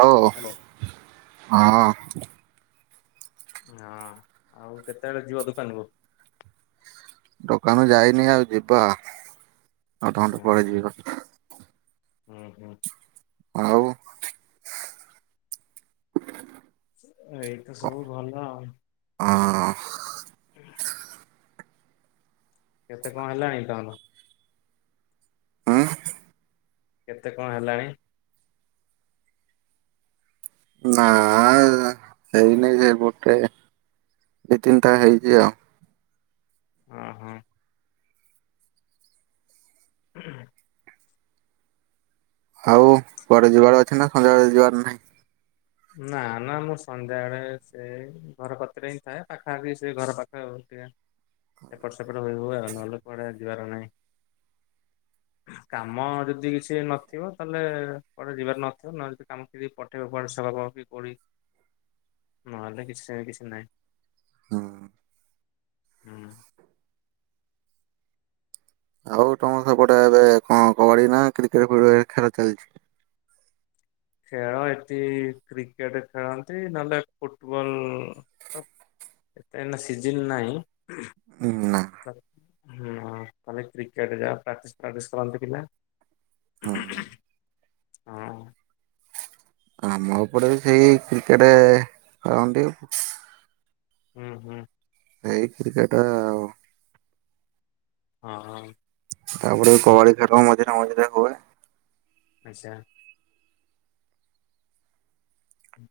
Hello ହଁ। ହଁ ଆଉ କେତେବେଳେ ଯିବ ଦୋକାନକୁ? ଦୋକାନ ଯାଇନି ଆଉ ଯିବା ଅଧ ଘଣ୍ଟେ ପରେ ଓହୋ ଯିବ। ହୁଁ ହୁଁ। ଆଉ [inaudible] ଏଇତ ସବୁ ଭଲ ଆଉ। ଅଁ। କେତେ କଣ ହେଲାଣି ତମର। ଆଁ। କେତେ କଣ ହେଲାଣି। ନା ସେଇ ନାଇଁ ସେଇ ଗୋଟେ। ଦୁଇ ତିନିଟା ହେଇଛି ଆଉ। ଅଁ ହଁ। ଉଁ ହୁଁ। ଆଉ କୁଆଡେ ଯିବାର ଅଛି ନା ସନ୍ଧ୍ୟାବେଳେ ଯିବାର ନାହିଁ। ନା ନା ମୁଁ ସନ୍ଧ୍ୟାବେଳେ ସେ ଘର କତିରେ ହିଁ ଥାଏ ପାଖାପଖି ସେ ଘର ପାଖ ଆଉ। ଏକୁଟିଆ ଏପଟ ସେପଟ ହ ହୁଏ ନହେଲେ କୁଆଡେ ଯିବାର ନାହିଁ। [inaudible] କାମ ଯଦି କିଛି ନଥିବ ତାହେଲେ କୁଆଡେ ଯିବାର ନଥିବ ନହେ ଯଦି କାମ କି ପଠେଇବା ପ ହବ କି କରି ନହେଲେ କିଛି ନାହିଁ କିଛି ନାହିଁ। ହଁ। ହୁଁ। ଆଉ ତମର ସେପଟେ ଏବେ କଣ କବାଡି ନା କ୍ରିକେଟ ପ୍ରିକେଟ ଖେଳ ଚାଲିଛି। ଖେଳ ଏଠି କ୍ରିକେଟ ଖେଳନ୍ତି ନହେଲେ ଫୁଟବଲ ତ। ଏତେ ଏନା ସିଜନ୍ ନାହିଁ। ନା ହଁ କାଲି କ୍ରିକେଟ ଯାହା ପ୍ରାକ୍ଟିସ୍ ଫ୍ରାକ୍ଟିସ୍ କରନ୍ତି ପିଲା। ହଁ। ହଁ। ଆମ ଏପଟ ସେଇ କ୍ରିକେଟ ଖେଳନ୍ତି। ହୁଁ ହୁଁ। ଏଇ କ୍ରିକେଟ ଆଉ। ଅଁ ହଁ। ତାପରେ କବାଡ଼ି ଖେଳ ମଝିରେ ମଝିରେ ହୁଏ। ଆଚ୍ଛା।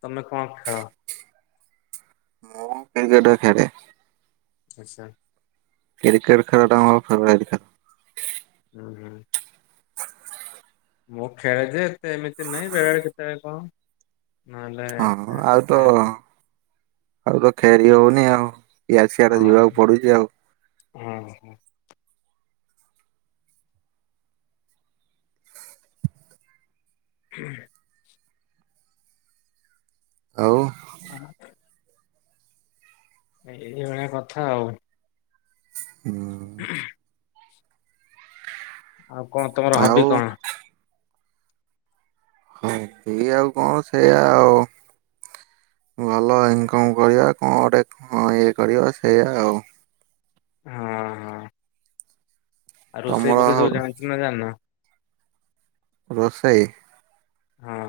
ତମେ କଣ ଖେଳ। ମୁଁ କ୍ରିକେଟ ଖେଳେ। ଆଛା। କ୍ରିକେଟ ଖେଳଟା ମର ଫେଭୋରାଇଟ ଖେଳ। ହୁଁ ହୁଁ। ମୁଁ ଖେଳ ଯେ ଏତେ ଏମିତି ନହିଁ ବେଳେଳେ କେତେବେଳେ କଣ। ନହେଲେ ହଁ ଏତେ ଆଉ ତ ଖେଳେନି। ଆଉ ତ ଖେରି ହଉନି ଆଉ ଇଆଡ଼େ ସିଆଡେ ଯିବାକୁ ପଡୁଛି ଆଉ। ହୁଁ ହୁଁ। ହୁଁ। ଆଉ। ଆଁ। ଏଇ ଭଳିଆ କଥା ଆଉ। ହୁଁ ଖୁଁ ଉଁ। ଆଉ କଣ ତମର ଆଉ ହବି କଣ? ହଁ ଏ ଆଉ କଣ ସେଇଆ ଆଉ। ଭଲ ଇନକମ କରିବା କଣଟେ କଣ ଇଏ କରିବା ସେଇଆ ଆଉ। ହଁ ହଁ। ଆଉ ରୋଷେଇ ତମର ଫୋସେଇ ଜାଣିଛ ନା ଜାଣିନ? ରୋଷେଇ। ହଁ।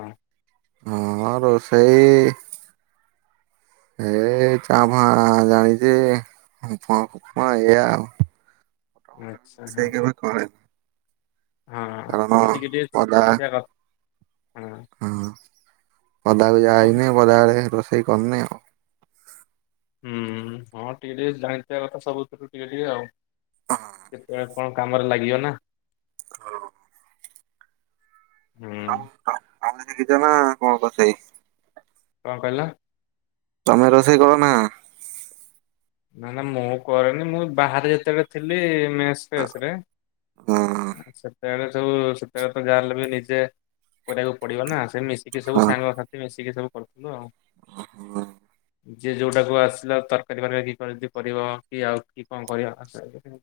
ହଁ, ରୋଷେଇ-ଇ ଏ-ଏ ଚାଁ ଭାଁ ଜାନିଛି। [unintelligible] ଏଇଆ ଆଉ। ଆଚ୍ଛା, ହୁଁ ରୋଷେଇ ଉ। କେବେ କରେନି ହଁ କାରଣ ହଁ ଟିକେ ଟିକେ ପଦା ଶିଖିଥିବା କଥ। ହଁ। ପଦାକୁ ସବୁ ଯାଇନି। ବରା ବେଳେ ରୋଷେଇ କରିନି ଆଉ। ହୁଁ, ହଁ ଟିକେ ଟିକେ ଜାଣିିଥିବା କଥା, ସବୁଥିରୁ ଟିକେ ଟିକେ ଆଉ। କେତେବେଳେ କଣ କାମରେ ଲାଗିବ ନା? ହଁ। ଆଉ, ହୁଁ ତ-ତମେ ଶିଖିଚନା କଣ ରୋଷେଇ? କଣ କହିଲ? ତମେ ରୋଷେଇ କର ନା? ନା ନା ମୁଁ କରେନି। ମୁଁ ବାହାରେ ଯେତେବେଳେ ଥିଲି-ଇ ମେସ୍ ଫେସ୍ ରେଁ। ଏ ସେତେବେଳେ ଚ ସବୁ ସେତେବେଳେ ତ ଯାହାହେଲେ ବି ନିଜେ କରିବାକୁ ପଡିବ ନା। ସେ ମିଶିକି ସବୁ ସାଙ୍ଗସାଥି ମିଶ ଏତିକି ସବୁ କରୁଥିଲୁ ଆଉ। ହଁ ହଁ। ଯିଏ ଯୋଉଟାକୁ ଆସିଲା ତରକାରୀ ବନେଇକି ହଲଦି ପଡ଼ିବ, କି ଆଉ କି କଣ ପରିବା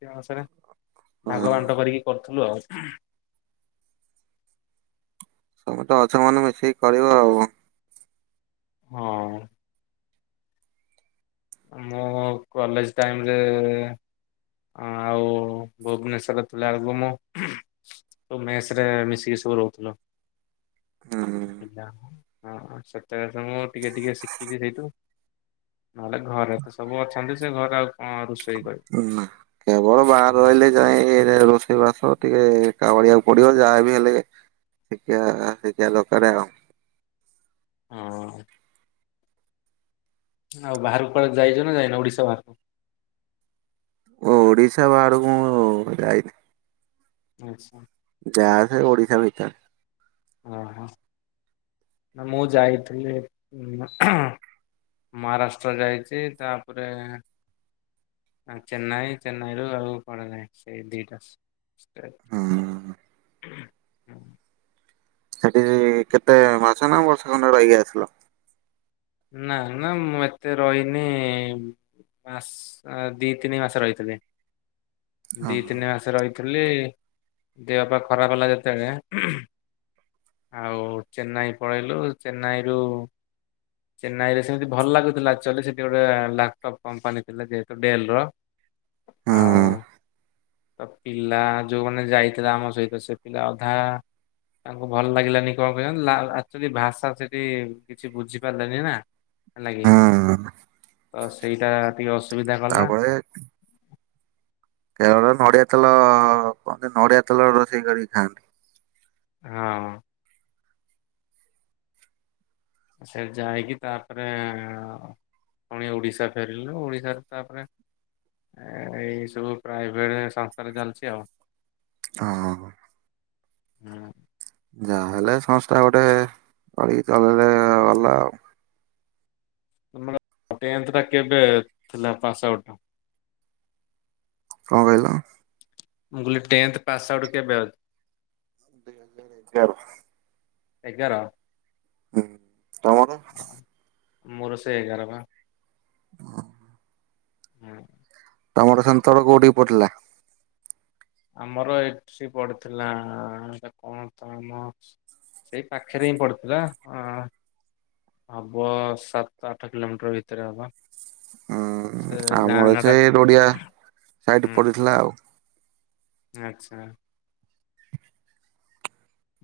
[unintelligible] ହଁ ଭାଗ ବାଣ୍ଟ କରିକି ଥୁଲୁ ଆଉ। ତମେ ତ ଅଛ ମାନେ, ମିଶିକି କରିବ ଆଉ। ହଁ। ମୁଁ କଲେଜ ଟାଇମରେ-ଏ ଆଉ ଭୁବନେଶ୍ଵରରେ ଥିଲା ଆଳକୁ ମୁଁ ତ ମେସ୍ ରେ ମିଶିକି ସବୁ ରହୁଥୁଲୁ। [unintelligible] ହଁ, ସେତେବେଳେ ତ ମୁଁ ଟିକେ ଟିକେ ଶିଖିଛି ସେଇଠୁ। ନହେଲେ ଘରେ ତ ସବୁ ଅଛନ୍ତି, ସେ ଘରେ ଆଉ କଣ ରୁଷ ନା। କେବଳ ବାହାରହିଲେ ଯାଇଁ ରୋଷେଇ ବାସ। ଟିକେ ଏକା ଅଳିଆକୁ ପଡିବ। ଯାହାବି ହେଲେ ଟିକେ ଆ ଶିଖିଆ ଦରକାରେ ଆଉ। ହୁଁ। ଆଉ ବାହାରକୁ କୁଆଡେ ଯାଇଛ ନା ଯାଇନ ଓଡିଶା ବାହାରକୁ? ଓ-ଓଡ଼ିଶା ବାହାରକୁ ମୁଁ ଯାଇନି? ଆଚ୍ଛା। ଯାହା ସେ ଓଡ଼ିଶା ଭିତରେ। ଅହଁ ନା, ମୁଁ ଯାଇଥିଲି ହଁ ମହାରାଷ୍ଟ୍ର ଯାଇଚି। ତାପରେ ଚେନ୍ନାଇ ଚେନ୍ନାଇରୁ ଆଉ କୁଆଡେ ନାହିଁ ସେଇ ଦି ଟା। ଷ୍ଟେଟ ହୁଁ ଉହୁଁ ହୁ। ସେଠି କେତେ ମାସ ନା ବର୍ଷେ ଖଣ୍ଡେ ରହିକି ଆସିଲ? ନା ନା ମୁଁ ଏତେ ରହିନି-ଇ-ଇଁ। ମାସ ଦି ତିନି ମାସ ରହିଥିଲି। ଦି ତିନି ମାସ ରହିଥି ଲି ଦେହପାହ ଖରାପ ହେଲା ଯେତେଳେ ଆଉ ଚେନ୍ନାଇ ପଳେଇଲୁ। ଚେନ୍ନାଇରୁ ଚେନ୍ନାଇ ରେ ସେମିତି ଭଲ ଲାଗୁଥିଲା। ଆକ୍ଚୁଆଲି ସେଠି ଗୋଟେ ଲାପଟପ୍ କମ୍ପାନୀ ଥିଲା, ଯେହେତୁ ଡେଲ ର ଆଉ, ହୁଁ ତ ପିଲା ଯୋଉଁମାନେ ଯାଇଥିଲେ ଆମ ସହିତ, ସେ ପିଲା ଅଧା ତାଙ୍କୁ ଭଲ ଲାଗିଲାନି କଣ କେଆଣି, ଲା ଆକ୍ଚୁଆଲି ଭାଷା ସେଠି କିଛି ବୁଝି ବାଧିଲାନି ନା ହେଲାକି ହୁଁ ତ ସେଇଟା ଫିଅସ୍ ତାପଡେ କେରଳରେ ନଡିଆ ତେଲ ଅ-ଅ କୁହନ୍ତି ନଡିଆ ତେଲରେ ରୋଷେଇ କରିକି ଖାଆନ୍ତି। ହଁ। ସେ ଯାଇକି ତାପରେ ପୁଣି ଓଡିଶା ଫେରିଲୁ ଓଡିଶାରେ ତାପରେ ଏଇ ସବୁ ପ୍ରାଇଭେଟ ସଂସ୍ଥାରେ ଚାଲିଛି ଆଉ ହଁ। ହୁଁ। ଯାହାହେଲେ ସମସ୍ତେ ଗୋଟେ କରିକି ଚଲେଇଲେ ଭଲ ଆଉ ତମର ଟେନ୍ଥ ଟା କେବେ ଥିଲା ପାସ୍ ଆଉଟ? କଣ କହିଲ? ମୁଁ କହିଲି ଟେନଥ ପାସ୍ ଆଉଟ କେବେ ଅ? କାହାର? ଏଗାର ହୁଁ। ତମର ହ ମୋର ସେ ଏଗାର ବା ହୁଁ। ତମର ସେଣ୍ଟର କୋଉଠିକି ପଡିଥିଲା? ଆମର ଏଠି ପଡିଥିଲା ହେଟା କଣ ତ ଆମ ସେଇ ପାଖରେ ହିଁ ପଡିଥିଲା ଅଁ ହବ ସାତ ଆଠ କିଲୋମିଟର ଭିତରେ ହବ ସେ ହୁଁ ଗାଁ ଆମର ନାଁ ଟା ସେ କଣ? ରୂଢିଆ ସାଇଡ ହୁଁ ପଡିଥିଲା ଆଉ ଆଚ୍ଛା।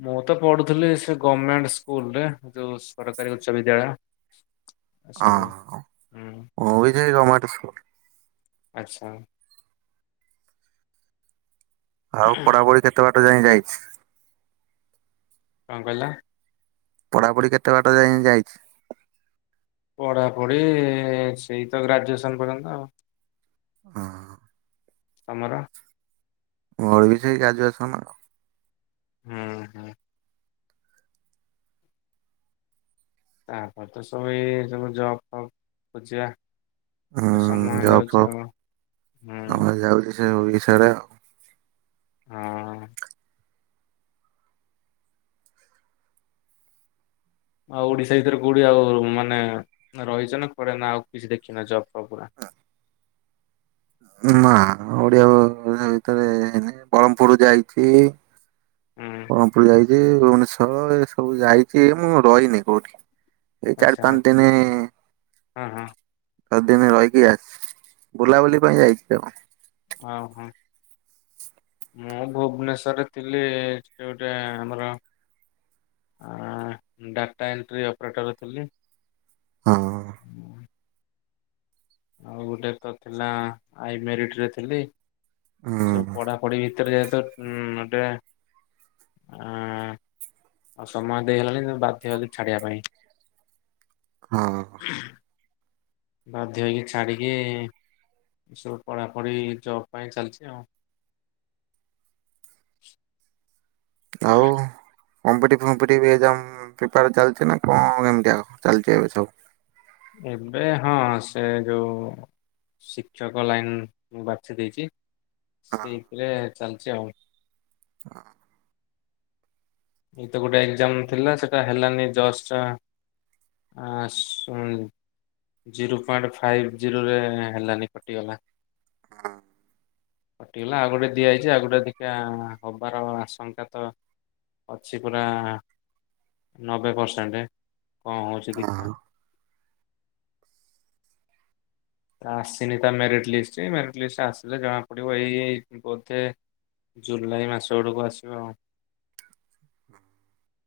ମୁଁ ତ ପଢୁଥିଲି ସେ ଗଭର୍ଣମେଣ୍ଟ ସ୍କୁଲରେ ଯୋଉ ସରକାରୀ ଉଚ୍ଚ ବିଦ୍ୟାଳୟ ହଁ ଏସବୁ ହ ହୁଁ ମୁଁ ବି ସେଇ ଗର୍ମେଣ୍ଟ ସ୍କୁଲ ରେ ଆଚ୍ଛା। ଆଉ ପଢାପଢି କେତେ ବାଟ ଯାଏଁ ଯାଇଛି? କଣ କହିଲ? ପଢାପଢି କେତେ ବାଟ ଯାଏଁ ଯାଇଛି? ପଢାପଢି ସେଇ ତ ଗ୍ରାଜୁଏସନ ପର୍ଯ୍ୟନ୍ତ ଆଉ ହ। ତମର? ମୋର ବି ସେଇ ଗ୍ରାଜୁଏସନ୍ ହୁଁ ହୁଁ। ତାପରେ ତ ସବୁ ଏଇ ଯୋଉ ସବୁ ଜବ୍ ଫବ ଖୋଜିବା ହୁଁ ସମୟ ଜବ୍ ଯାଉଛି ଫବ୍ ଆଉ ହୁଁ ହଁ। ଆମେ ଯାଉଚୁ ସେ ଓଡ଼ିଶାରେ ଆଉ ହଁ। ଆଉ ଓଡିଶା ଭିତରେ କୋଉଠି ଆଉ ମାନେ ରହିଚ ନା କୁଆଡେ ନା ଆଉ କିଛି ଦେଖିନ ଜବ୍ ଫପ୍ ପୁରା ନା ନା ଓଡିଆ ଓଡିଶା ଭିତରେ ନି ବରହ୍ମପୁର ଯାଇଚି ହୁଁ ବରହ୍ମପୁର ଯାଇଚି ଭୁବନେଶ୍ଵର ଏ ସବୁ ଯାଇଚି ମୁଁ ରହିନି କୋଉଠି। ଏଇ ଚାରି ଆଚ୍ଛା ପାଞ୍ଚ ଦିନି ହଁ ହଁ। ଛ ଦିନି ରହିକି ଆସି ବୁଲାବୁଲି ପାଇଁ ଯାଇଛି ଆଉ। ଓ ହୋ। ମୁଁ ଭୁବନେଶ୍ଵରରେ ଥିଲି ସେ ଗୋଟେ ଆମର ଆଁ ଡାଟା ଏଣ୍ଟ୍ରି ଅପରେଟର ଥିଲି ହଁ। ଆଉ ଗୋଟେ ତ ଥିଲା ଆଇ ମେରିଟ୍ ରେ ଥିଲି ଏସବୁ ହୁଁ ପଢାପଢି ଭିତରେ ଯାଏ ତ ଉ ଗୋଟେ ଆଁ ଆଉ ସମୟ ଦେଇହେଲାନି ବାଧ୍ୟ ହେଲି ଛାଡିବା ପାଇଁ। ହଁ। ବାଧ୍ୟ ହେଇକି ଛାଡିକି ଏସବୁ ପଢାପଢି ଜବ୍ ପାଇଁ ଚାଲିଚି ଆଉ। ଆଉ କଂପିଟି ଫମ୍ପିଟେଟିଭ୍ ଏକ୍ ଜାମ୍ ପ୍ରିପେରା ଚାଲିଛି ନା କଣ କେମତି ଚାଲିଛି ଏବେ ସବୁ? ଏବେ ହଁ ସେ ଯୋଉ ଶିକ୍ଷକ ଲାଇନ ମୁଁ ବାଛି ଦେଇଛି। ସେଇଥିରେ ଚାଲିଚି ଆଉ। ଅହ ଏଇ ତ ଗୋଟେ ଏକ୍ଜାମ ଥିଲା ସେଟା ହେଲାନି ଜଷ୍ଟ ଆସୁ ଜିରୋ ପଏଣ୍ଟ ଫାଇଭ ଜିରୋରେ ହେଲାନି କଟିଗଲା। ହଁ। କଟିଗଲା ଆଉ ଗୋଟେ ଦିଆହେଇଛି ଆଉ ଗୋଟେ ଅଧିକା ହବାର ଆଶଙ୍କା ତ ଅଛି ପୁରା ନବେ ପରସେଣ୍ଟ। କଣ ହୋଉଚି ହଁ ଦେଖିଆ। ଆସିନି ତା ମେରିଟ ଲିଷ୍ଟ ମେରିଟ ଲିଷ୍ଟ ଆସିଲେ ଜଣା ପଡିବ ଏଇ ବୋଧେ ଜୁଲାଇ ମାସ ଆଡକୁ ଆସିବ ଆଉ। [inaudible]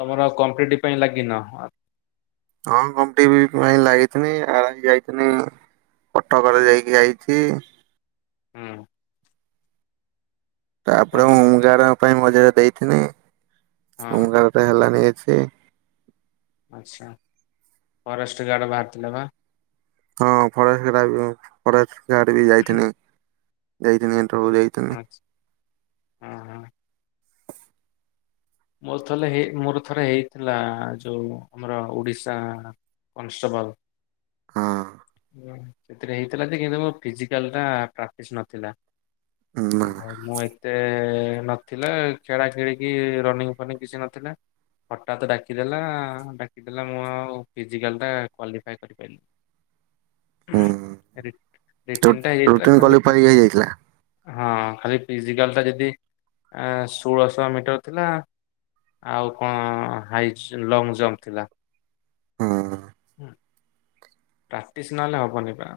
ତମର ଆଉ କମ୍ପ୍ଲିଟ ପାଇଁ ଲାଗିନ? ହଁ କମ୍ପିଟ୍ ପାଇଁ ଲାଗିିଥିନି ଆ ଯାଇଥିଲି କଟକରେ ଯାଇକି ଆଇଚି। ହୁଁ। ତାପରେ କହୁ ହୋମଗାର୍ଡ ପାଇଁ ମଝିରେ ଦେଇଥିନି ହଁ ହୋମଗାର୍ଡ ଟା ହେଲାନି। ସେ ଆଛା। ଫରେଷ୍ଟ ଗାର୍ଡ ବାହାରିଥିଲା ପା? ହଁ ଫରେଷ୍ଟ ଗା ଫରେଷ୍ଟ ଗାର୍ଡ ବି ଯାଇଥିନି ଯାଇ ଆଛା ହଁ ହଁ। ମୋର ଥଲେ ମୋର ଥରେ ହେଇଥିଲା ଯୋଉ ଆମର ଓଡିଶା କନେଷ୍ଟେବଲ। ହଁ ସେଥିରେ ହେଇଥିଲା ଯେ କିନ୍ତୁ ମୋ ଫିଜିକାଲ ଟା ପ୍ରାକ୍ଟିସ ନଥିଲା। ନା ଆଉ ମୁଁ ଏତେ ନଥିଲା ଖେଳା ଖେଳିିକି ରନିଂ ଫନିଂ କିଛି ନଥିଲା ହଠାତ୍ ଡାକିଦେଲା ଡାକିଦେଲା ମୁଁ ଆଉ ଫିଜିକାଲ ଟା କ୍ୱାଲିଫାଏ କରିପାରିଲିନି। ହୁଁ ଆରେ ରୁ ରୁଟିନ୍ କ୍ୱାଲିଫାୟେ ହେଇଯାଇଥିଲା? ହଁ ଖାଲି ଫିଜିକାଲ ଟା ଯଦି ଷୋଳଶହ ମିଟର ଥିଲା ଆଉ କଣ ହାଇ ଲଙ୍ଗ ଜମ୍ପ ଥିଲା। ହୁଁ ହୁଁ। ପ୍ରାକ୍ଟିସ ନହେଲେ ହବନି ପା।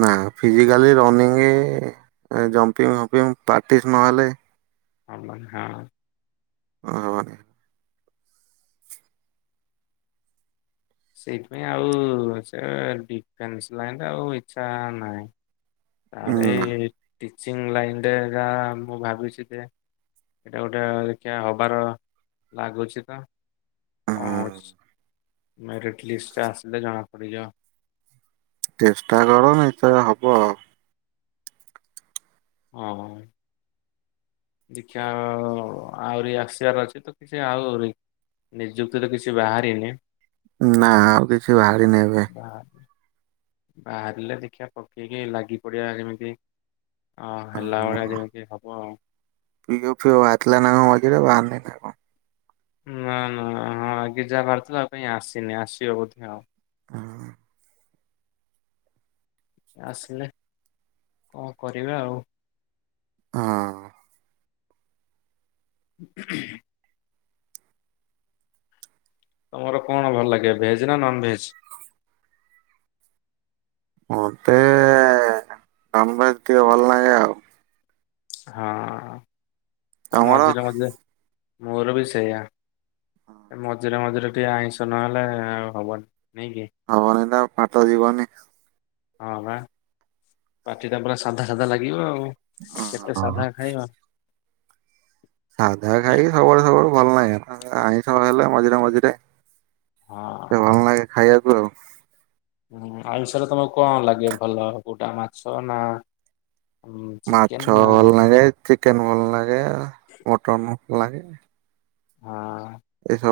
ନା ଫିଜିକାଲି ରନିଂ ଜମ୍ପିଙ୍ଗ ଫପିଙ୍ଗ ପ୍ରାକ୍ଟିସ୍ ନହେଲେ ହଁ ପା ହଁ। ଓ ବା ସେଇଥିପାଇଁ ଆଉ ସେ ଡିଫେନ୍ସ ଲାଇନ ଆଉ ଇଛା ନାହିଁ। ଆରେ ନା ଏଇ ଟିଚିଂ ଲାଇନ ରେ ଯା ମୁଁ ଭାବିଛି ଯେ ଏଇଟା ଗୋଟେ ଦେଖା ହବାର ଲାଗୁଛି ତ। ହୁଁ ମେରଟ ଲିଷ୍ଟ ଆସିଲେ ଜଣା ପଡ଼ିଯିବ। ଚେଷ୍ଟା କରନି ତ ହବ ଆଉ ଆଁ ହୋ। ଦେଖିବା ଆଉ ଆହୁରି ଆସିବାର ଅଛି ତ କି ନିଯୁକ୍ତି ତ କିଛି ବାହାରିନି। ନା ଆଉ କିଛି ବାହାରିନି ଏବେ। ବାହା ବାହାରିଲେ ଦେଖିବା ପକେଇକି ଲାଗି ପଡିବା କେମିତି ଅଁ ହେଲା ଭଳିଆ ଯେମିତି ହବ ଆଉ। ପିଓ ଫିଓ ବହାରିଲାନା କ ମଝିରେ ନା ବାହାରିନିନା କ? ନା ନା ହଁ ଆଗେ ଯାହା ବାହାରିଥିଲା ଆଉ କ ଆସିନି ଆସିବ ବୋଧେ ଆଉ। [unintelligible] ଆସିଲେ କଣ କରିବା ଆଉ? ହଁ। [unintelligible] ତମର କଣ ଭଲ ଲାଗେ ଭେଜ ନା ନନ ଭେଜ? ମତେ ଏ ନନ ଭେଜ ଭଲ ଲାଗେ ଆଉ। ହଁ ତମର ମଝିରେ ମଝିରେ ମୋର ବି ସେଇଆ। ମଝିରେ ମଝିରେ ଟିକେ ଆଇଁଷ ନହେଲେ ଆ ହବନି। ନାଇଁ କି? ହବନି ତା ପାତ ଯିବନି। ହଁ ବା ପାଟି ଟା ପୁରା ସାଧା ସାଧା ଲାଗିବ ଆଉ। କେତେ ସାଧା ଖାଇବା? ସାଧା ୟା ଖାଇକି ସବୁବେଳେ ସବୁବେୁ ଭଲ ନାହିଁ ଆଇଁଷ ହେଲେ ମଝିରେ ମଝିରେ ଟିକେ ଭଲ ହଁ। [unintelligible] ହୁଁ ଆଇିଷରେ ତମକୁ କଣ ଲାଗେ ଭଲ କୋଉଟା ମାଛ ନା ଉଁ, ଚିକେନ ମାଛ ନା ଭଲ ଲାଗେ, ଚିକେନ ଭଲ ଲାଗେ, ମଟନ ଭଲ ଲାଗେ। ହଁ। [unintelligible]